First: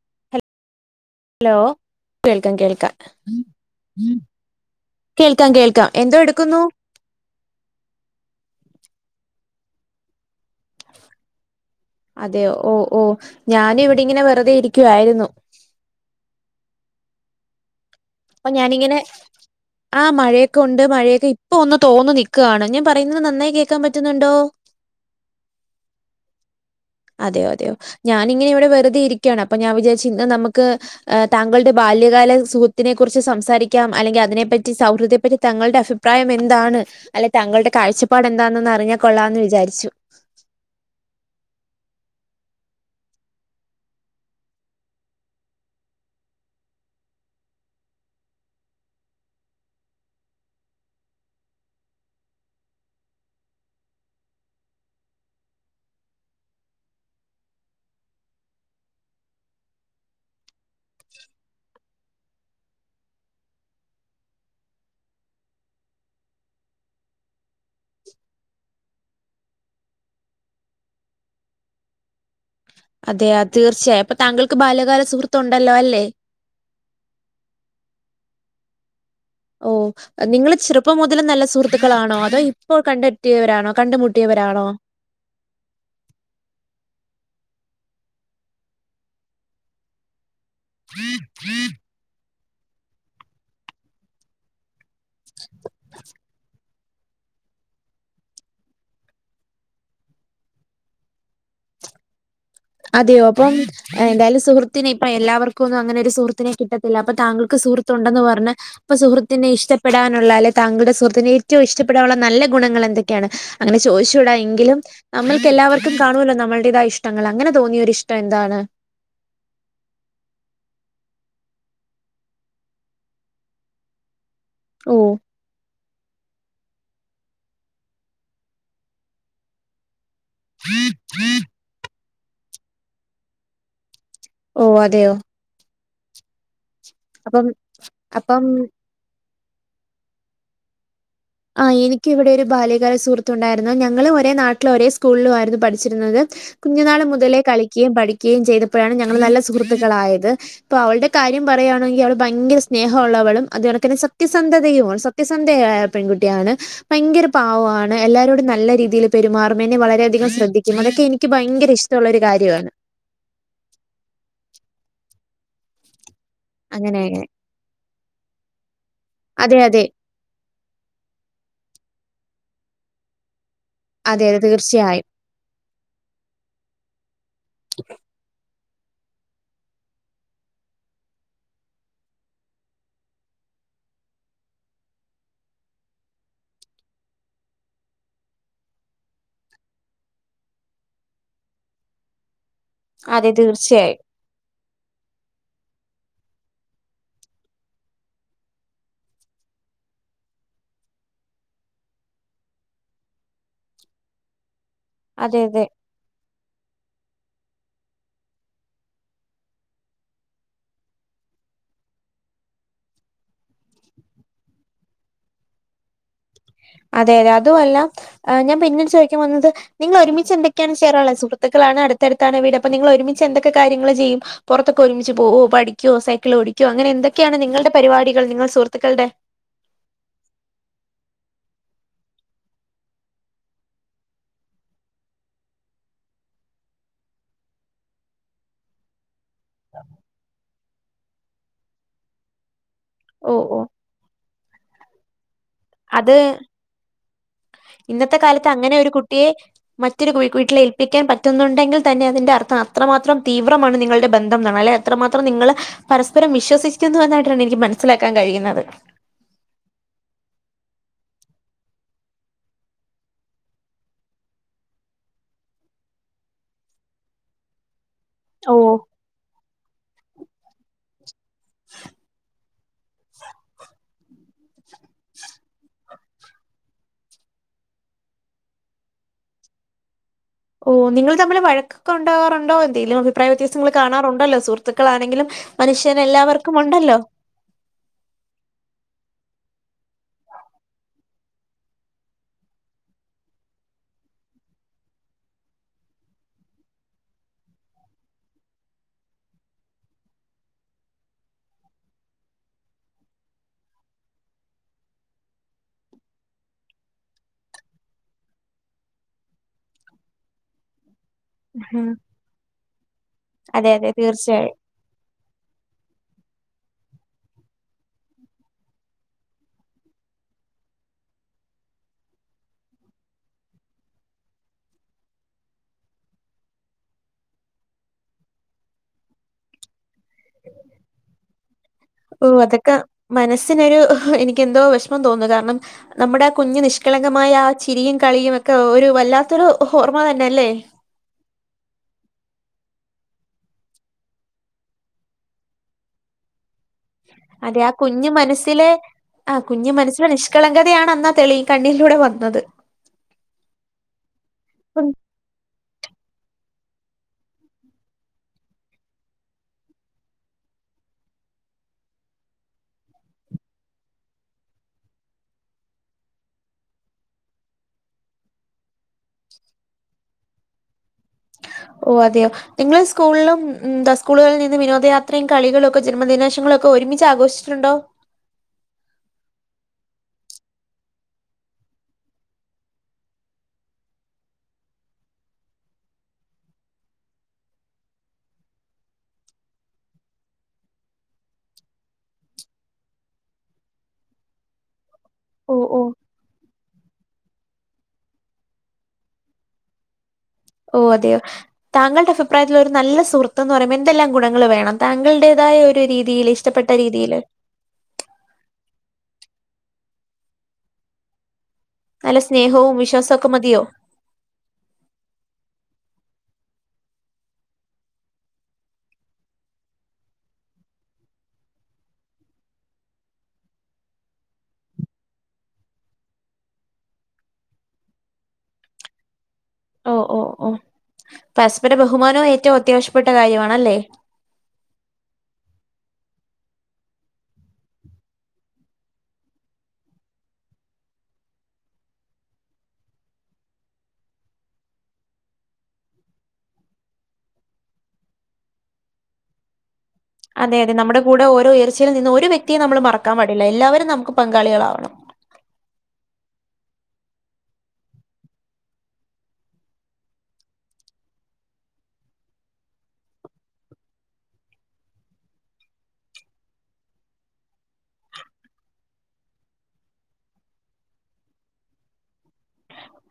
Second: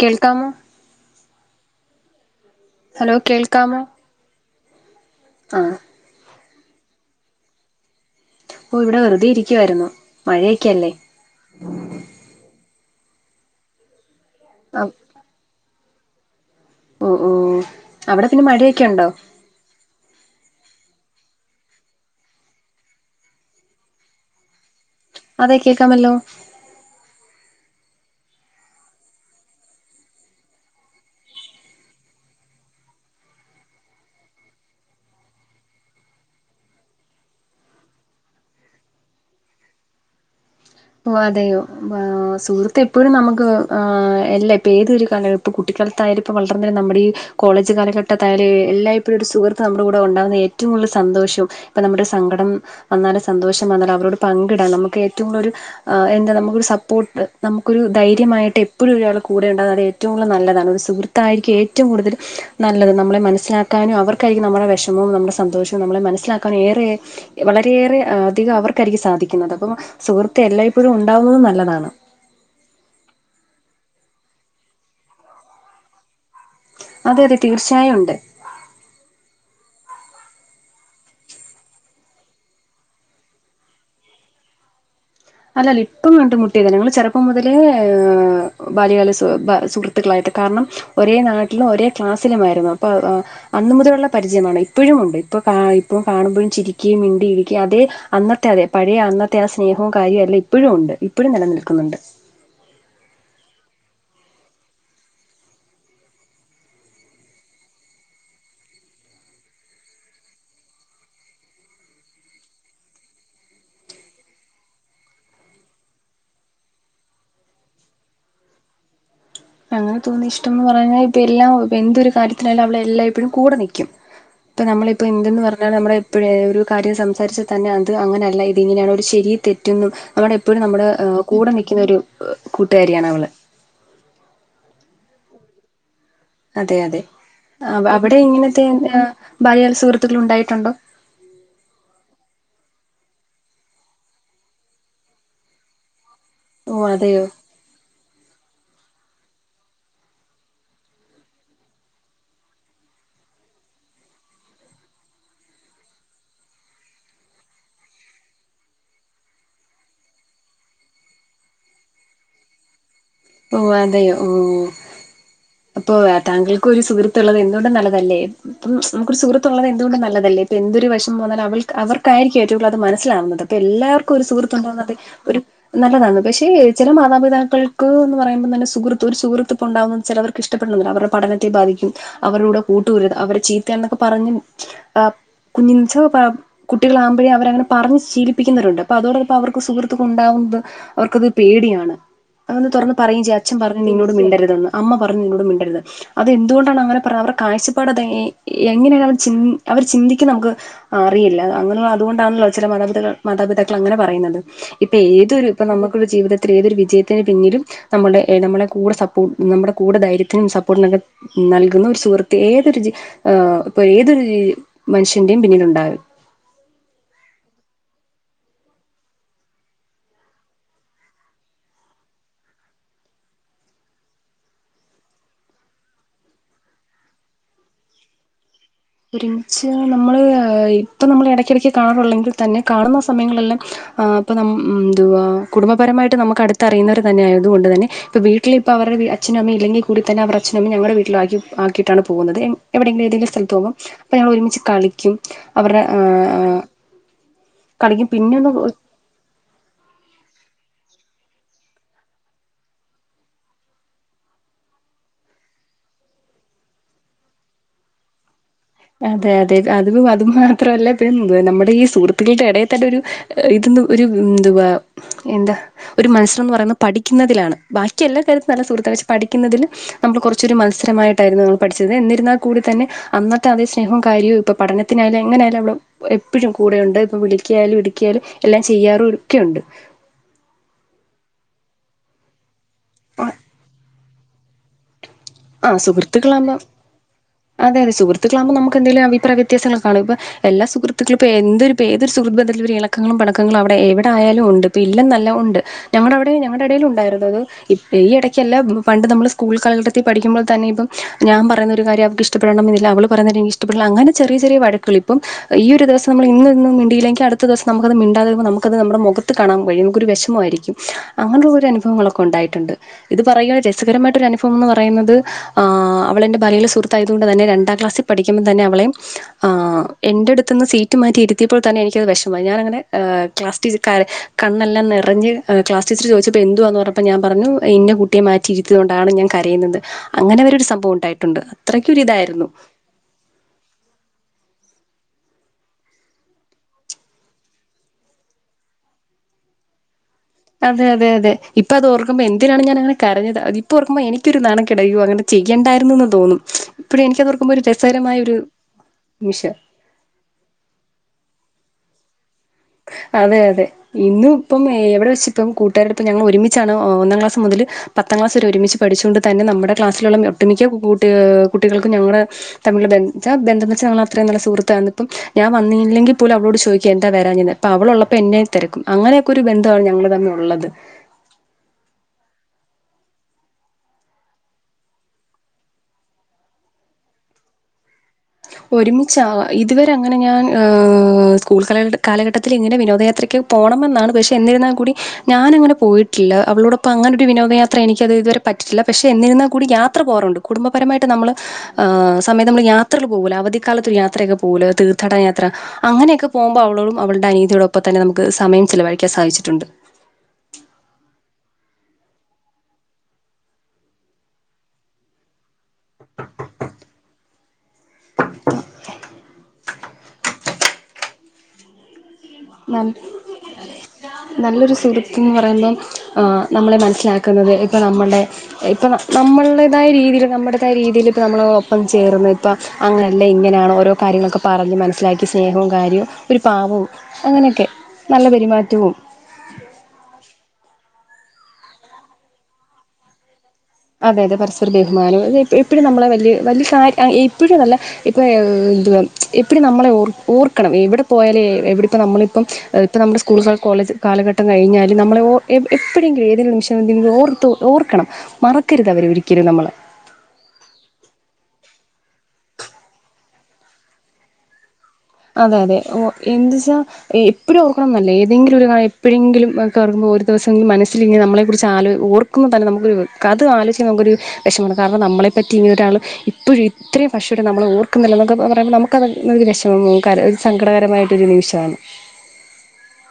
കേൾക്കാമോ ഹലോ കേൾക്കാം കേൾക്ക ഹലോ കേൾക്കാമോ കേൾക്കാം ആഹ് കേൾക്കാം എന്തോ എടുക്കുന്നു ഓ ഇവിടെ വെറുതെ ഇരിക്കുവായിരുന്നു മഴയൊക്കെയല്ലേ അതെയോ ഓ ഓ ഞാനും ഇവിടെങ്ങനെ വെറുതെ ആഹ് ഇരിക്കുവായിരുന്നു ഓ ഓ അവിടെ പിന്നെ അപ്പൊ മഴയൊക്കെ ഞാനിങ്ങനെ ഉണ്ടോ ആ മഴയൊക്കെ ഉണ്ട് മഴയൊക്കെ ഇപ്പൊ ഒന്ന് തോന്നു നിക്കാണ് ഞാൻ പറയുന്നത് നന്നായി കേൾക്കാൻ പറ്റുന്നുണ്ടോ? അതെ കേൾക്കാമല്ലോ. അതെയോ അതെയോ? ഞാനിങ്ങനെ ഇവിടെ വെറുതെ ഇരിക്കുകയാണ് അപ്പൊ ഞാൻ വിചാരിച്ചു ഇന്ന് നമ്മുക്ക് താങ്കളുടെ ബാല്യകാല സു ഹൃത്തിനെ കുറിച്ച് സംസാരിക്കാം അല്ലെങ്കിൽ അതിനെപ്പറ്റി സൗഹൃദത്തെപ്പറ്റി തങ്ങളുടെ അഭിപ്രായം എന്താണ്? അല്ലെ താങ്കളുടെ കാഴ്ചപ്പാട് എന്താന്ന് ഒന്ന് അറിഞ്ഞാൽ കൊള്ളാമെന്ന് വിചാരിച്ചു. ഓ അതെയോ സുഹൃത്ത് എപ്പോഴും നമുക്ക് ആഹ് അല്ല ഇപ്പ ഏതെരു കാല ഇപ്പംകുട്ടിക്കാലത്തായാലും ഇപ്പം വളർന്ന് നമ്മുടെ ഈ കോളേജ് കാലഘട്ടത്തായാലും എല്ലായി പ്പോഴും ഒരു സുഹൃത്ത് നമ്മുടെ കൂടെ ഉണ്ടാകുന്നത് ഏ ഏറ്റവും കൂടുതൽ സന്തോഷം ഇപ്പം നമ്മുടെ സങ്കടം വന്നാലും സന്തോഷം വന്നാലുംഅവരോട് പങ്കിടാൻ നമ്മുക്ക് ഏറ്റവും കൂടുതൽ ഒരു എന്താ നമ്മുക്കൊരു സപ്പോർട്ട് നമ്മുക്കൊരു ധൈര്യമായിട്ട് എപ്പോഴും ഒരാൾ കൂടെ ഉണ്ടന്നറിയാൻ അത് ഏറ്റവും കൂടുതൽ നല്ലതാണ് ഒരു സഹൃ ത്തായിരിക്കും ഏറ്റവും കൂടുതൽ നല്ലത് നമ്മളെ മനസ്സിലാക്കാനും അവർക്കായിരിക്കും നമ്മുടെ വിഷമവും നമ്മുടെ സന്തോഷവും നമ്മളെ മനസ്സിലാക്ക ഏറെ വളരെയേറെ അധികം അവർക്കായിരിക്കും സാധിക്കുന്നത്. അപ്പംസുഹൃ എല്ലായിപ്പോഴും ഉണ്ടാവുന്നതും നല്ലതാണ്. അതെ തീർച്ചയായും അപ്പൊ താങ്കൾക്ക് ബാല്യകാല സുഹൃത്ത് ഉണ്ടല്ലോ അല്ലേ? അതെ അതെ തീർച്ചയായും ഉണ്ട്. ഓ നിങ്ങൾ ചെറുപ്പം മുതലുള്ള നല്ല സുഹൃത്തുക്കളാണോ? അതോ ഇപ്പം കണ്ടെത്തിയവരാണോ കണ്ടുമുട്ടിയവരാണോ? അല്ലല്ല ഇപ്പം കണ്ട് മുട്ടിയതാ. ഞങ്ങള്ചെറുപ്പംമുതലേ ഹ് ബാല്യകാല സു സുഹൃ ത്തുകളായിട്ട് കാരണം ഒരേ നാട്ടിലും ഒരേ ക്ലാസ്സിലുമായിരുന്നു അപ്പൊ അന്നുമുതലുള്ള പരിചയമാണ്. ഇപ്പഴുമുണ്ട് ഇപ്പോ ഇപ്പോൾ കാണുമ്പോഴും ചിരി മിണ്ടിയിരിക്കുക അതെ അന്നത്തെ അതെ പഴയ അന്നത്തെ ആ സ്നേഹവും കാര്യം അല്ല ഇപ്പഴും ഉണ്ട് ഇപ്പഴും നിലനിൽക്കുന്നുണ്ട്. അതെയോ അപ്പം എന്തായാലു സുഹൃത്തിനെഇപ്പം എല്ലാവർക്കും ഒന്നും അങ്ങനെ ഒരു സുഹൃത്തിനെ കിട്ടത്തില്ല. അപ്പം താങ്കൾക്ക് സുഹൃത്തുണ്ടെന്ന് പറഞ്ഞ് ഇപ്പൊ സുഹൃത്തിനെ ഇഷ്ടപ്പെടാനുള്ള അല്ലെ താങ്കളുടെ സുഹൃത്തിനെ ഏറ്റവും ഇഷ്ടപ്പെടാനുള്ള നല്ല ഗുണങ്ങൾ എന്തൊക്കെയാണ്? അങ്ങനെ ചോദിച്ചൂടാ എങ്കിലും നമ്മൾക്ക് എല്ലാവർക്കും കാണുലോ നമ്മുടേതായ ഇഷ്ടങ്ങൾ അങ്ങനെ തോന്നിയ ഒരു ഇഷ്ടം എന്താണ്? അങ്ങനെ തോന്നി ഇഷ്ടം എന്ന് പറഞ്ഞാ ഇപ്പം എല്ലാം എന്തൊരു കാര്യത്തിലായാലും അവള് എല്ലായിപ്പോഴും കൂടെ നിക്കും. ഇപ്പൊ ഓ നമ്മളിപ്പോൾ എന്തെന്ന് പറഞ്ഞാലും നമ്മടെ ഇപ്പഴേ ഒരു കാര്യം സംസാരിച്ചാൽ തന്നെ അത് അങ്ങനെയല്ല ഇത് ഇങ്ങനെയാണ് ഒരു ശരിയും തെറ്റൊന്നും അവള് എപ്പോഴും നമ്മുടെ കൂടെ നിൽക്കുന്നൊരു കൂട്ടുകാരിയാണ് അവള്. ഓ അതെയോ? അതെ അതെ അപ്പം അവിടെ അപ്പം ഇങ്ങനത്തെ ബാല്യകാലസുഹൃത്തുക്കൾ ഉണ്ടായിട്ടുണ്ടോ? ആ എനിക്ക് ഇവിടെ ഒരു ബാല്യകാലസുഹൃത്ത് ഉണ്ടായിരുന്നു. ഞങ്ങളും ഒരേ നാട്ടിലും ഒരേ സ്കൂളിലും ആയിരുന്നു പഠിച്ചിരുന്നത്. ഓ കുഞ്ഞുനാൾ അതെയോ മുതലേ കളിക്കുകയും പഠിക്കുകയും ചെയ്തപ്പോഴാണ് ഞങ്ങള് നല്ല സുഹൃത്തുക്കളായത്. അപ്പൊ അവളുടെ കാര്യം പറയുകയാണെങ്കിൽ അവൾ ഭയങ്കര സ്നേഹമുള്ളവളും അതേണക്കെ തന്നെ സത്യസന്ധതയുമാണ് സത്യസന്ധയായ പെൺകുട്ടിയാണ്. ഭയങ്കര പാവാണ്. എല്ലരോടും നല്ല രീതിയിൽ പെരുമാറും. എന്നെ വളരെയധികം ശ്രദ്ധിക്കും. അതൊക്കെ എനിക്ക് ഭയങ്കര ഇഷ്ട ഷ്ട്ടൊള്ള ഒരു കാര്യാണ്. ഓ അതെയോ ഓ അപ്പൊ താങ്കൾ ഒരു അങ്ങനെ, അങ്ങനെ. സുഹൃത്തുള്ളത് എന്തുകൊണ്ട് നല്ലതല്ലേ? ഇപ്പം നമ്മുക്ക് ഒരു അതെ, സുഹൃത്തുള്ളത് അതെ. എന്തുകൊണ്ടു നല്ലതല്ലേ? ഇപ്പം എന്തൊരു വിഷമം വന്നാലുംഅവൾക്ക് അവർക്കായിരിക്കും ഏറ്റവും കുടുതല് അത് മനസ്സിലാവുന്നത്. ഇപ്പം എല്ലാവർക്കും അതെ, ഒരു അതെ സുഹൃത്ത് ഉണ്ടാകുന്നത് തീർച്ചയായും. ഒരു നല്ലതാണ്. പക്ഷേ ചില മാതാപിതാക്കൾ ത്ത് എന്ന് പറയുമ്പോ തന്നെ സുഹൃത്ത് ഒരു സുഹൃത്ത് ഇപ്പം ഉണ്ടാകുന്നത് ചിലർക്ക് ഇഷ്ടപ്പെടുന്നില്ല. അവരുടെ പഠനത്തെ ബാധിക്കും അവരുടെ കൂട്ടുകൂടരുത് അവര് ചീത്തയാണ് എന്നൊക്കെ പറഞ്ഞ് [unintelligible] കുട്ടികളാവുമ്പഴേ അവരങ്ങനെ പറഞ് ശീലിപ്പിക്കുന്നവരുണ്ട്. അപ്പോ അതോടൊപ്പംഅവർക്ക് സുഹൃത്തുക്കൾ ഉണ്ടാകുമ്പം അവർക്കത് പേടിയാണ്. അതൊന്ന് തുറന്ന് പറയുകയും അതെ ചെയ്യും. അച്ഛൻ പറഞ്ഞ് തീർച്ചയായും. നിന്നോട് മിണ്ടരുതെന്ന് അമ്മ പറഞ്ഞ് നിന്നോട് മിണ്ടരുത്. അതെന്തുകൊണ്ടാണ് അങ്ങനെ പറഞ്ഞത് അവരുടെ കാഴ്ചപ്പാട് അത് എങ്ങനെയാ അവ അവര് പിന്തി ചിന്തിക്കുന്ന നമുക്ക് അറിയില്ല അങ്ങനെ അതുകൊണ്ടാണല്ലോ ചില മാതാപിതാ മാതാപിതാക്കൾ അങ്ങനെ പറയുന്നത് ഇപ്പൊ ഏതൊ അതെ, അതെ. ഇപ്പൊ നമുക്കരു ജീവിതത്തിൽ തൊരു വിജയ ത്തിന് പിന്നിലും നമ്മുടെ നമ്മുടെ കൂടെ സപ്പോ നമ്മുടെ കൂടെ ധൈര്യനും സപ്പോർട്ടിനക്കെ നൽകുന്ന ഒരു സുഹൃത്ത് ഏതൊരു് ഇപ്പൊ ഏതൊരു മനുഷ്യന്റെയും പിന്നില ഉണ്ടാവും അതെതെ അതുവല്ല ഞാൻ പിന്നീട് ചോദിക്കാൻ വന്നത് നിങ്ങൾ ഒരുമിച്ച് എന്തൊെക്കയാണ് ചെയാറുള്ള സുഹൃത്തുക്കളാണ് അടുത്തടുത്താണ് വീട് അപ്പൊ നിങ്ങൾ ഒരുമിച്ച് എന്തക്കെ കാര്യങ്ങൾ ചെയ്യും പുറത്തൊക്കെ ഒരുമിച്ച് പോകോ പഠിക്കോ സൈക്കിൾ ഓടിക്കോ അങ്ങനെ എന്തൊക്കെയാണ് നിങ്ങളുടെ പരിപാടികൾ നിങ്ങൾ സുഹൃത്തുക്കളുടെ ഒരുമിച്ച് നമ്മൾ ഇപ്പൾ നമ്മൾ ഇടയ്ക്കിടയ്ക്ക് കാണുള്ളു എങ്കിൽ തന്നെ കാണുന്ന സമയങ്ങളെല്ലാം ആ അപ്പൊ എതുവാ കുടുംബപരമായിട്ട് നമുക്ക് അടുത്ത്റിയുന്നവർ തന്നെയ ആതുകൊണ്ട് തന്നെ ഇപ്പൊ വീട്ടില ഇപ്പ അവടെ അച്ഛന അമ്മയും ഇല്ലെങ്കിൽ കൂ തന്ന അവ അച്ഛന അമ്മ ഞങ്ങള വീട്ടിലി ആിയിട്ടാണ് പോകുന്നത് എവിെങ്കില തങ്കില ഓ സ്ത്ത് ഓ പോോ അപ്പൊ ഞൾ ഒരുമിച്ച് കളിക്കും അവരുടെ അത് കളിക്കും ഇന്നത്തെ പിന്നെ കാലത്ത് ഒന്ന് അങ്ങനെ ഒരു കുട്ടിയെ മറ്റൊരു വീട്ടിൽ ഏൽപ്പിക്കാൻ പറ്റുന്നുണ്ടെങ്കിൽ തന്നെ അതിന്റെ അർത്ഥം അത്രമാത്രം തീവ്രമാണ് നിങ്ങളുടെ ബന്ധം എന്നാണ് അല്ലെ അത്രമാത്രം നിങ്ങള്ൾ പരസ്പരം വിശ്വസിക്കുന്നു എന്നായിട്ടാണ് എനിക്ക് മനസ്സിലാക്കാൻ കഴിയുന്നത് അതെ അതെ അത് അത് മാത്രല്ല നമ്മുടെ ഈ സുഹൃത്തുക്കളുടെ ഇടയിൽ തല്ല ഒരു ഇത്ന്ന് ഒരു എന്തുവാ എന്താ ഒരു മത്സരംന്ന് പറയുന്നത് പഠിക്കുന്നതിലാണ് ബാക്കി എനി എല്ലാ കാര്യും ഓ നല്ല സുഹൃത്താണ് പക്ഷ പഠിക്കുന്നതിൽ നമ്മൾ കുറച്ചൊ മത്രമായിട്ടായിരുന്നുമ്മൾ പഠിച്ചത് എന്നിുന്നാൽ കൂടി തന്നെ അന്നത്തെ അതേ സ്നേഹവും കാര്യവും ഇപ്പൊ പഠനത്തിനായാലും എങ്ങനെയായാലും അ എപ്പോഴും കൂടെുണ്ട് ഇപ്പൊ വിളിക്കിയാലും ഇടുക്കിയാലും എല്ലാം ചെയ്യാറും ഒക്കെയുണ്ട് ഓ നിങ്ങൾ തമ്മിൽവഴക്കു ണ്ടാകറുണ്ടോ എന്തങ്കും അഭിപ്രായ വ്യത്യാസംങ്ങൾ കാണാറുണ്ടോ സുഹൃത്തക്കളണെങ്കിലും മനുഷ്യൻ എല്ലാവർക്കും ഉണ്ടല്ലോ അതെതെ സഹൃുക്കളക്പ നുക്ക്ന്തെിലുംഭിപ്രായ്യത്യാസങ്ങള് കാും ഇപ്പോ എല്ലാ സുഹൃത്തുക്കളുംപ്പോ എന്തൊരു ഏതൊരുുഹൃു ബന്ധത്തിലൽ ഒരു ഇണക്കങ്ങളും പിണക്കങ്ങളും അവിടെ എവിടെ ആയാലും ഉണ്ട് ഇപ്പ ഇല്ലാം നല്ല ഉണ്ട് ഞങ്ങളുടെ അവിടെ ഞങ്ങളുടെ ഇടയിൽ ഉണ്ടായിരരുന്നു അത് ഈ ഇടയ്ക്കല്ല പണ്ട് നമ്മള് സ്കൂൾ കള പഠിക്കുമോ തന്നെ ഇപ്പം ഞാൻ പറയുന്ന ഒരു കാര്ം അവർക്ക്ഷ്ടപ്പെടണമെന്നില്ല അവള് പറയുന്നത് എനിക്ക്ഇഷ്ടപ്പെടണമെന്നില്ലഅങ്ങനെറ ചറിയ വഴക്കൾ ഇം അപ്പ ഈ ഒരു ദസം നമ്മ ഇന്ന മിയിെങ്ക അത്ത ദിവസം നമുക്കത് മിണ്ടാെോ നമുത് നുടെ മുഖ ത്ത് കാണാൻ കഴിയും നമുക്ക ഒരു വിമമായിരിക്കും അങ്ങനുള്ള ഒരു ഉം. അനുഭവങ്ങളൊക്കെ ഉണ്ടായിട്ടുണ്ട് ഇത് പറയ ഒരു അതെ, അതെ രസരമായിട്ടൊ ഒരു അനുഭവ തീർച്ചയായും. എന്ന് പറയുന്നത് അവളെൻ്റെ ഭലെ സുഹൃത്തായതുക കൊണ്ട് തന്നെ രണ്ടാം ക്ലാസ്സിൽ പഠിക്കുമ്പൾ തന്നെ അവളെയും എന്റെ അടുത്ത് നിന്ന് സീറ്റ് മാറ്റയിരുത്തിയപ്പോൾ തന്നെ എനിക്കത് വിഷമായി ഞാാനങ്ങെ ക്ലാസ് ടീച്ചർക്കർ കണ്ണെല്ലാം നിറഞ് ക്ലാസ്ടീച്ചർ ചോദിച്ചപ്പോൾ എന്തുവാന്ന് പറഞ്ഞപ്പോൾ ഞാൻ പറഞ്ഞു ഇന്ന കുട്ടിയെ മാറ്റിയിരിക്കയ കൊണ്ടാണ് ഞാൻ കരയുന്നത് അങ്ങനെ വരരു സംഭവം ഉണ്ടായിട്ടുണ്ട് ഓ അത്രയ്ക്കൊരിതായിരുന്നു അതൊക്കെ മനസ്സിനൊരു എനിക്ക് എന്തോ വിഷമം തോന്നുന്നു കാരണം നമ്മുടെ കുഞ്ഞ് നിഷ്കളങ്കമായ ആ ചിരിയും കളിയും ഒക്കെ ഒരു വല്ലാത്തൊരു ഹഓർമ തന്നെല്ലേ അതെ അതെതെ ഇപ്പ അത് ഓർക്ക്പോ എന്തിനാണ് ഞാാനങ്ങെ കരഞ്ഞത് ഇപ്പോ ഓർക്ക്പോ എിക്കരു നാണക്കേടാ അങ്ങനെ ചെയ്യേണ്ടായിുന്നന്ന് തോന്നും ഇപ്പഴും എനിക്കത് ഓർക്കുമ്പോ അതെ ഒരു ആ കുഞ്ഞു രസകരമായ ഒരു മനസ്സില് ആ നിമിഷം കുഞ്ഞു മനസ്സില നിഷ കളങ്കതയാണെന്നാ തെളി കണ്ണിലൂടെ വന്നത് അതെ അതെ ഇന്ന ഇപ്പം ഉം. എവിടെ വെച്ച ഇപ്പം കൂട്ടുകാരടെ ഇപ്പം ഞങ്ങൾ ഒരുമിച്ചാണ് ഒന്നാം ക്ലാസ് മുതൽ പത്താം ക്ലാസ് ഒരുമിച്ച് പഠിച്ചുകൊണ്ട് തന്നെ നമ്മുടെ ക്ലാസ്സിലുള്ള ഒട്ടുമിക്ക കുട്ടി കുട്ടികൾക്കും ഞങ്ങള് തമ്മില ബന് ബന്ധംന്നച്ചാൾ അത്രയും നല്ല സുഹൃത്തായിണ് ഇപ്പം ഞാൻ വന്നില്ലെങ്കിൽ പോലും അവളോട് ചോദിക്ക എന്താ വരാഞ്ഞന്ന് അപ്പൊ അവളോള്ളപ്പോ എന്നെ തിരക്കും അങ്ങനെയൊക്കെ ഒരു ബന്ധമാണ് ഞങ്ങള് തമ്മെ ഉള്ളത് ഓ അതെയോ നിങ്ങള് സ്കൂളിലും സ്കൂളുകളിൽ നിന്ന് വിനോദയാത്രയും കളികളും ഒക്കെ ജന്മദിനാശങ്ങളും ഒക്കെ ഒരുമിച്ച് ആഘോഷിച്ചിട്ടുണ്ടോ ഒരുമിച്ച് ഇതുവരെ അങ്ങനെ ഞാൻ സ്കൂൾ ക കാലഘട്ടത്തിൽ ഇങ്ങനെ വിനോദയാത്രയ്ക്ക് പോകണമെന്നാണ് പക്ഷേ എന്നിരുന്നാൽ കൂടി ഞാനങ്ങനെ പോയിട്ടില്ല അവളോടൊപ്പം അങ്ങനെൊ ഒരു വിനോദയാത്ര എനിക്കത് ഇതുവരെ പറ്റിട്ടില്ല പക്ഷെ എന്നിരുന്നാൽ കൂടി യാത്ര പോകറുണ്ട് കുടുംബപരമായിട്ട് നമ്മൾ് സമയം നമ്മൾ യാത്ര പോവൂല അവധിക്കാലത്ത് ഒരു യാത്രയൊക്കെ പോവൂല തീർത്ഥട യാത്ര ഓ, ഓ. അങ്ങനെയൊക്കെ പോകുമ്പൾ അവളോടും അവൾടെ അനിയത്തിയോടൊപ്പതന്നെ നമുക്ക് സമയം ചിലവഴിക്കാൻ സാധിച്ചിട്ടുണ്ട് ഓ അതെയോ താങ്കളുടെ അഭിപ്രായത്തിൽ ഒരു നല്ല സുഹൃത്ത് എന്ന് പറയുമ്പോ എന്തെല്ലാം ഗുണങ്ങൾ വേണം താങ്കൾടേതായ ഒരു രീതിൽ ഇഷ്ടപ്പെട്ട രീതിയില് [inaudible] നല്ല സ്നേഹവും വിശ്വാസഒക്കെ മതിയോ നല്ലൊരു സുഹൃത്ത് എന്ന് പറയുമ്പം ആ നമ്മളെ മനസ്സിലാക്കുന്നത് ഇപ്പൊ നമ്മടെ ഇപ്പൊ നമ്മുൽടേതായ രീതിയിൽ നമ്മുടതായ രീതിയിൽ ഇപ്പ നമ്മള് ഒപ്പം ചേർന്ന് ഇപ്പം അങ്ങനെയെല്ല ഇങ്ങനെയാണ് ഓരോ കാര്യങ്ങളൊക്കെ പറഞ്ഞ് മനസ്സിലാക്കി സ്നേഹവും കാര്യവും ഒരു പാവവും അങ്ങനെയൊക്കെ നല്ല പെരുമാറ്റവും ഓഹ് ഓഹ് ഓഹ് പരസ്പര ബഹുമാനവും ഏറ്റവും അത്യാവശ്യപ്പെട്ട കാര്യമാണല്ലേ അതെയതെ പരസ്പര തീരുമാനം അതെ എപ്പോഴും നമ്മളെ വലിയ വലിയ കാ എപ്പോഴും അല്ല ഇപ്പൊ എന്തുവാ എപ്പടി നമ്മളെർ ഓർക്കണം എവിടെ പോയാലേ എവിടിപ്പ നമ്മളിപ്പം ഇപ്പോൾ നമ്മുടെ സ്കൂളുകൾ കോളേജ് കാലഘട്ട കഴിഞ്ഞാലും നമ്മൾ ഓ ഏഹ് എപ്പോഴെങ്കിലും ഏതെങ്കിലും നിമിഷം എന്തെങ്കില ഓർത്ത് ഓർക്കണം മറക്കരുത് അവര് ഒരിക്കലും നമ്മളെ അതെ അതെ നമ്മുടെ കൂടെ ഓരോ ഉയർച്ചയിൽ നിന്ന് ഒരു വ്യക്തിയ നമ്മൾ മറക്കാൻ പാടില്ല എല്ലാവരും നമുക്ക് പങ്കാളികളാവണം അത അതെ ഓ എന്ത്ച്ചാ എപ്പോഴ ഓർക്കണംന്നല്ല ഏതെങ്കിലും ഒരു കാ എപ്പഴെങ്കിലും ഒെ ഓർുമ്പോ ഒരു ദിവസം മനസ്സൽ ഇങ്ക നമ്മളെ കുറിച്ച് ആ ഓ നക്കുന്ന തന്നെ നമുക്കോരു അത് ആലോചിക്കച്ച് നമുക്ക്രു വിഷമാണ് കാരണം നമ്മളെ പറ്റി ഇങ്ങ ഒരാൾ ഇപ്പോഴും ഇത്രയും വർഷായിട്ട് നമ്മൾ ഓർക്കുന്നല്ലോ നമ്മക്ക് എന്നൊക്ക പറയുമ്പോൾ നമുക്കത് ര കര സങ്കടകരമായിട്ടൊരു നിമിഷണ്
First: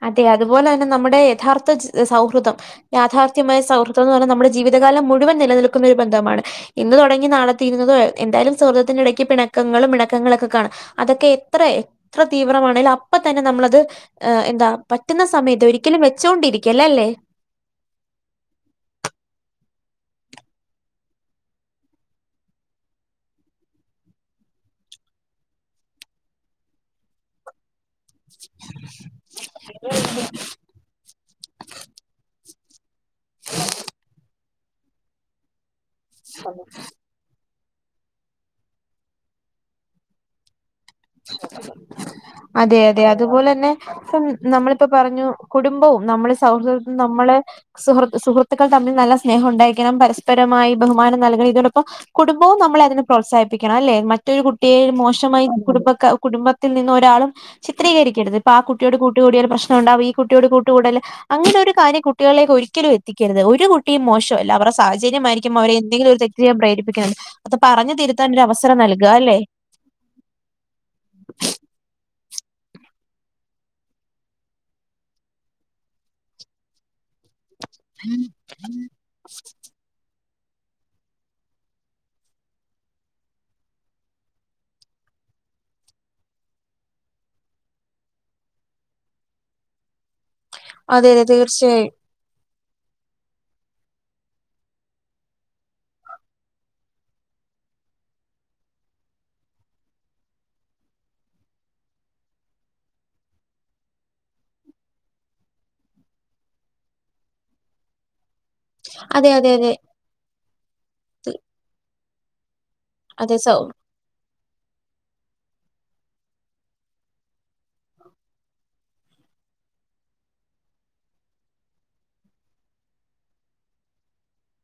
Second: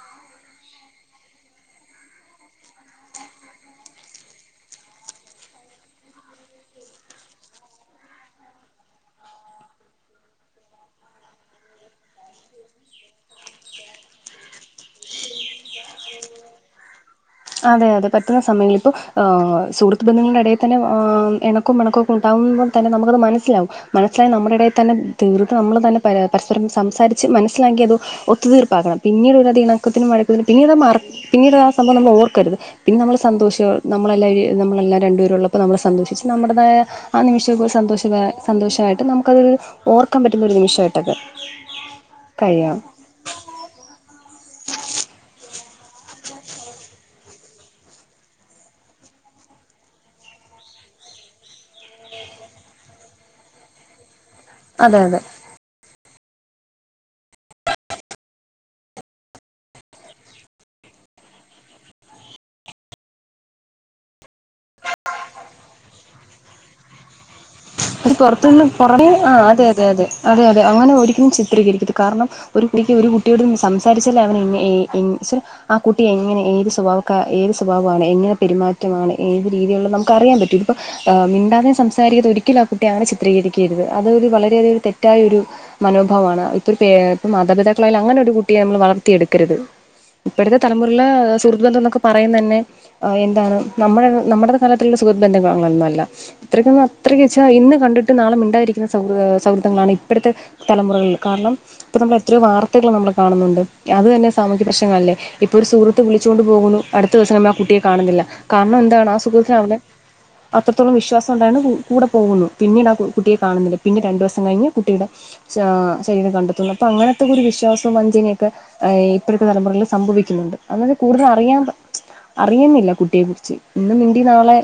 അതെ അതുപോലെ തന്നെ നമ്മുടെ യഥാർത്ഥ സൗഹൃദം യാഥാർത്ഥ്യമായ സൗഹൃദം എന്ന് പറഞ്ഞാൽ നമ്മുടെ ജീവിതകാലം മുഴുവൻ നിലനിൽക്കുന്ന ഒരു ബന്ധമാണ് ഇന്ന് തുടങ്ങി നാളെതീരുന്നത് എന്തായാലും സുഹൃദത്തിന്റെ ഇടയ്ക്ക് പിണക്കങ്ങളും മിണക്കങ്ങളും കാണാം അതൊക്കെ എത്ര എത്ര തീവ്രമാണെങ്കിലും അപ്പ തന്നെ നമ്മളത് എ താ പറ്റുന്ന സമയത്ത് ഒരിക്കലും വെച്ചൊണ്ടിരിക്കല്ല് അല്ലേ അതെ അതെ പറ്റുന്ന സമയങ്ങൾ സുഹൃത്ത് ബന്ധങ്ങളുടെ ഇടയിൽ തന്നെ എ എണ ഒക്ക മണക്കെണ്ടാവുമ്പോ തന്നെ നമുകത് മനസ്സിലാവും മനസ്സിലായി നമ്മുടെ ഇടയിൽ തന്നെ തീർത്ത് നമ്മൾ തന്നെ പരാ പരസ്പരം സംസാരിച്ച് മനസിലാക്കി അത് ഒത്തു തീർപ്പാക്കണം പിന്നീട് ഉള്ള ഇണക്കത്തിനും മഴക്കത്തിനും പിന്നീട് മറ പിന്നീട് ആ സംഭവം നമ്മൾ ഓർ രുത് പിന്നെ നമ്മൾ സന്തോഷം നമ്മളെല്ലാവ നമ്മളെല്ല രണ്ടുപേരള്ളപ്പോ നമ്മൾ സന്തോഷിച്ച് നമ്മടതായ ആ നിമിഷം സന്തോഷ സന്തോഷാ യിട്ട് നമുക്കതൊരു ഓർക്കാൻ പറ്റുന്ന ഒരു നിമിഷമ തക കയാ അതെ അതെ അതുപോലെന്നെ നമ്മളിപ്പോ പറഞ്ഞു കുടുംബവും നമ്മുടെ സൗഹൃദും നമ്മളെ സുഹൃ സുഹൃത്തുക്കൾ തമ്മിൽ നല്ല സ്നേഹം ഉണ്ടായിക്കണം പരസ്പരമായി ബഹുമാനം നൽകണം ഇതോടൊപ്പം കുടുംബവും നമ്മളെ അതിനെ പ്രോത്സാഹിപ്പിക്കണം അല്ലേ മറ്റൊരു കു കുട്ടിയെ അതെ, അതെ. മോശമായി കുടുംബ കുടുംബത്തിൽ നിന്ന് ഒരാളും ചിത്രീകരിക്കരുത് അപ്പം ആ കുട്ടിയോട് കൂട്ടുകൂടിയാൽ പ്രശ്ം ഉണ്ടാവും ഈ കുട്ടിയോട് കൂട്ടുകൂടല്ല് അങ്ങനെ ഒരു കാര്യം കുട്ടികളിലേക്ക് ഒരിക്കലും എത്തിക്കരുത് ഒരു കു ട്ടിയും മോശമല്ല അവരുടെ സാഹചര്യമായിരിക്കും അവരെ എന്തെങ്കിലും ഒരു തെറ്റ് പ്രേരിപ്പിക്കുന്നത് അത് പറഞ്ഞു അത് തിരുത്താൻ ഒരു പൊറത്തുനിന്ന് അവസരം പുറ നൽകുക അല്ലെ ആഹ് അതെ അതെ അതെ അതെ അതെ അങ്ങനെ ഒരിക്കലും ചിത്രീകരിക്കരുത് കാരണം ഒരു കുട്ടിക്ക് ഒരു കുട്ടിയോട് സംസാരിചാൽ അവൻ എങ് എ എ ആ കുട്ടി എങ്ങനെ ഏത് സ്വഭാവം ക ഏത് സ്വഭാവമാണ് എങ്ങനെ പെരുമാറ്റമാണ് ഏത് രീതിയുള്ള നമുക് കറിയാൻ പറ്റും ഇപ്പം മിണ്ടാതെയും സംസാരിക്കാതെയും ഒരുക് ഒരിക്കലും ആ കുട്ടിയ അങ്ങനെ ചിത്രീകരിക്കരുത് അതൊരു വളരെയധികം ഒരു തെറ്റായ ഒരു മനോഭാവാണ് ഇപ്പൊ പേ മാതാപിതാക്കളായാലും അങ്ങനെ ഒരു കുട്ടിയെ നമ്മള് വളർത്തി എടുക്കരുത് ഇപ്പഴത്തെ തലമുറയിലെ അതെ അതെ സുഹൃത്ത് തീർച്ചയായും ബന്ധോനൊക്കെ പറയുന്നന്നെ എന്താണ് നമ്മുടെ നമ്മുടെ തലത്തിലുള്ള സുഹൃബന്ധങ്ങളൊന്നും അല്ല അത്രകൊന്നും അത്രക്ക് വെച്ച ഇന്ന് കണ്ടിട്ട് നാളെ മിണ്ടാതിരിക്കുന്ന സൗഹൃ സൗഹൃദങ്ങളാണ് ഇപ്പഴത്തെ തലമുറകളിൽ കാരണം ഇപ്പൊ നമ്മൾ എത്രയോ വാർത്തകൾ നമ്മൾ കാണുന്നുണ്ട് അത് തന്നെ സാമൂഹ്യ പ്രശനങ്ങളല്ലേ ഇപ്പൊ ഒരു സുഹൃത്ത് വിളിച്ചൊണ്ട് പോകുന്നു അടുത്ത ദിവസം നമ്മളാ ആഹ് കുട്ടിയെ കാണുന്നില്ല കാരണം എന്താണ് ആ അതെ അതെ സുഖൃത്തിന് അവനെ അതെ അത്രത്തോളം വിശ്വാസം ഉണ്ടായന്ന് കൂ കൂടെ പോകുന്നു പിന്നീട് അ കു അതെ കുട്ടിയെ സൗ കാണുന്നില്ല പിന്നെ രണ്ടു ദിവസം കഴിഞ്ഞ് കുട്ടിയുടെ ച്ച ശരം കണ്ടെത്തുന്നു അപ്പൊ അങ്ങനത്തെക്കെ ഒരു വിശ്വാസവും വഞ്ചനയൊക്കെ എയ് ഇപ്പോഴത്തെ തലമുറകിൽ സംഭവിക്കുന്നുണ്ട് അങ്ങനെ കൂടുതൽ അറിയാൻ പ അറിയുന്നില്ല കുട്ടിയെ കുറിച്ച് ഇന്ന് മിണ്ടി നാളെ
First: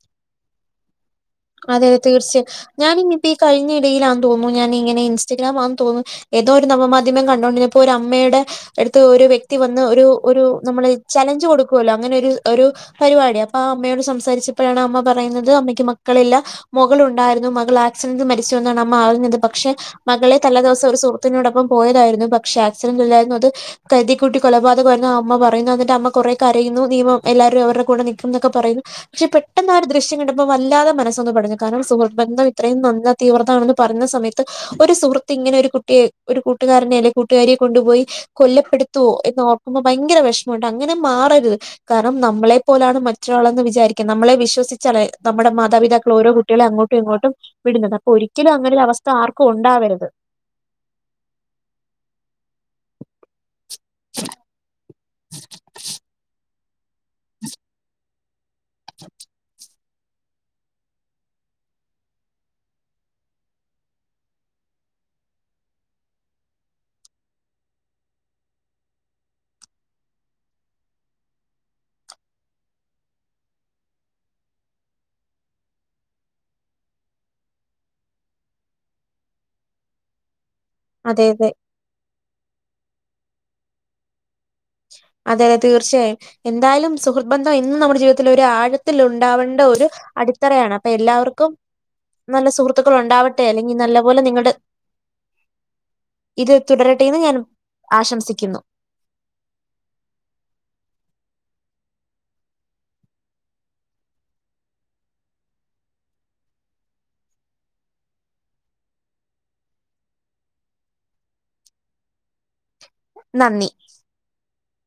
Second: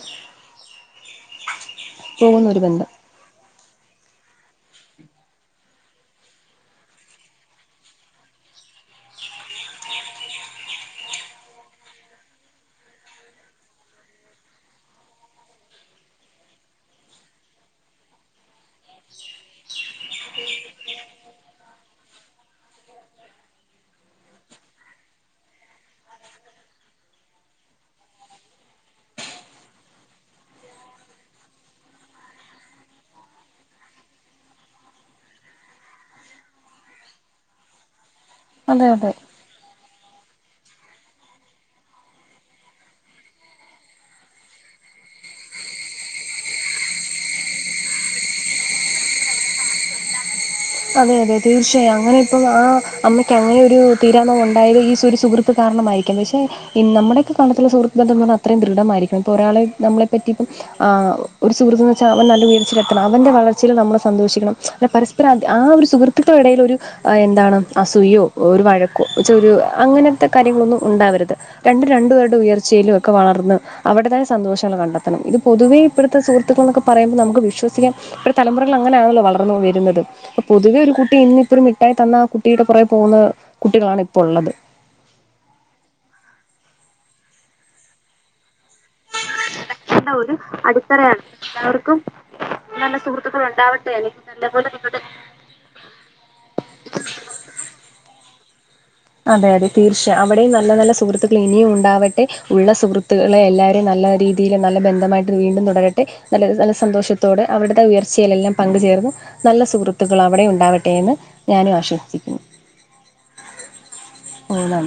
അതെത തീർച്ചയായും പോകുന്ന ഒരു ബന്ധം ഞാനിനിയിപ്പോ ഈ കഴിഞ്ഞ ഇടയിയിലാന്ന് തോന്നുന്നു ഞാനിങ്ങനെ ഇൻസ്റ്റഗ്രാം ആന്ന് തോന്നുന്നു ഏതോ ഒരു നവമാധ്യമം കണ്ടുകോണ്ടിന്നപ്പോ ഒരു അമ്മയുടെ എടുത്ത് ഒരു വ്യക്തി വന്ന് ഒരു ഒരു നമ്മള് ചലഞ്ച് കൊടുക്കുവല്ലോ അങ്ങനെ ഒരു ഒരു പരിപാടി അപ്പൊ ആ അമ്മയോട് സംസാരിച്ചപ്പോഴാണ് അമ്മ പറയുന്നത് അമ്മയ്ക്ക് മ മക്കളില്ല മുകളുണ്ടായിരുന്നു മകൾ ആക്സിഡന്റ് മരിച്ചു എന്നാണ് അമ്മ അറിഞ്ഞത് പക്ഷെ മകളെ തല ദിവസം ഒരു സുഹൃത്തിനോടൊപ്പം പോയതായിരുന്നു പക്ഷെ ആക്സിഡന്റ് അല്ലായിരുന്നു അത് കരുതി കൂട്ടി കൊലപാതകംമായിരുന്നു ആ അമ്മ പറയുന്നു അതിന്റെ അമ്മ കൊറേ കരയുന്നു നിയമം എല്ലാവരും അവരുടെ കൂടെ നിൽക്കും എന്നൊക്കെ പറയുന്നു പക്ഷെ പെട്ടെന്ന് ആഹ് ഒരു ദൃശ്യം കണ്ടപ്പോ വല്ലാതെ മനസ്സൊന്ന് പെടഞ്ഞു കാരണം സുഹൃബന്ധം ഇത്രയും നന്ദ തീവ്രതമാണെന്ന് പറഞ്ഞുന്ന സമയത്ത് ഒരു സുഹൃത്ത് ഇങ്ങനെ ഒരു കുട്ടിയെ ഒരു കൂട്ടുകാരനെ അല്ലെങ്ക കൂട്ടുകാരിയെ കൊണ്ടുപോയി അതെ കൊല്ലപ്പെടുത്തോ അതെ എന്ന് ഓർക്കുമ്പോ ഭയങ്കര വിഷമുണ്ട് അങ്ങനെ മാറരുത് കാരണം നമ്മളെ പോലാണ് മറ്റൊരാളെന്ന് വിചാരിക്കുന്നത് നമ്മളെ വിശ്വസിച്ചാലെ നമ്മുടെ മാ താപിതാക്കൾ ഓരോ കുട്ടികളെ അങ്ങോട്ടും ഇങ്ങോട്ടും വിടുന്നത് അപ്പോ ഒരിക്കലും അങ്ങനൊരു അവസ്ഥ ആർക്കും ഉണ്ടാവരുത് അതെ അതെ തീർച്ചയായും അങ്ങനെ ഇപ്പം ആ അമ്മയ്ക്ക് അങ്ങനെ ഒരു തീരനോവ് ഉണ്ടായത് ഈ സുരു സുഹൃത്ത് കാരണമായിരിക്കാം പക്ഷെ നമ്മുടെക്കെ ഈ കാണതുള്ള സുഹൃത്ത് ബന്ധം പർഞ്ഞാ അ അത്രയും ദൃഢമായിരിക്കും ഇപ്പോൾ ഒരാളെ നമ്മളെപ്പറ്റി ഇപ്പം ആ ഒരു സുഹൃത്തുന്ന് വെച്ചാ അവൻ നല്ല ഉയർച്ചെത്തണം അവൻന്റെ വളർച്ചയിൽ നമ്മള് സന്തോഷിക്കണം അല്ല പരസ്പരാ ആഹ് ഒരു സുഹൃത്തുക്കളേടയിൽ ഒരു എന്താണ് അസുയോ ഒരു വഴക്കോ ച ഒരു അങ്ങനത്തെ കാര്യങ്ങളൊന്നും ഉണ്ടാവരുത് രണ്ട് രണ്ടുപേരുടെ ഉയർച്ചയിലും ഒക്കെ വളർന്ന് അവിടതായ സന്തോഷങ്ങൾ കണ്ടെത്തണം ഇത് പൊതുവേ ഇപ്പോഴത്തെ സുഹൃത്തുക്കൾ എന്നൊക്കെ പറയുമ്പോ നമുക്ക് വിശ്വസിക്കാം ഇപ്പ തലമുറകൾ അങ്ങനാണല്ലോ വളർന്നു വരുന്നത് പൊതുവെ ഒരു കുട്ടി അതെ അതെ ഇന്നിപ്പരു മിഠായി തന്ന ആ കുട്ടിയുടെ പുറകെ പോകുന്ന കുട്ടികളാണ് ഇപ്പോൾ ഉള്ളത് അതെ അതെ തീർച്ചയായും എന്തായാലും സുഹൃബന്ധം ഇന്നും നമ്മുടെ ജീവിതത്തിൽ ഒര് ആഴ ആഴത്തിൽ ഉണ്ടാവേണ്ട ഒരു അടിത്തറയാണ് അപ്പൊ എല്ലാവർക്കും നല്ല സുഹൃത്തുക്കൾ ഉണ്ടാവട്ടെ അല്ലെങ്കിൽ നല്ല പോലെ നിങ്ങട് ഇത് തുടരട്ടെന്ന് ഞാനും ആശംസിക്കുന്നു അതെ അതെ തീർച്ച അവിടെയും നല്ല നല്ല സുഹൃത്തുക്ലിനിയും ഉണ്ടാവട്ടെ ഉള്ള സുഹൃ ത്തുകളെ എല്ലാവരും നല്ല രീതിയിൽ നല്ല ബന്ധമായിട്ട് വീണ്ടും തുടരട്ടെ നല്ല നല്ല സന്തോഷത്തോടെ അവിടതെ ഉയർച്ചയിലെല്ലാം പങ്കുചേർന്നു നല്ല സുഹൃത്തുക്കൾ അവിടെ ഉണ്ടാവട്ടെ എന്ന് ഞാനും ആശംസിക്കുന്നു നന്ദി ആഹ് ന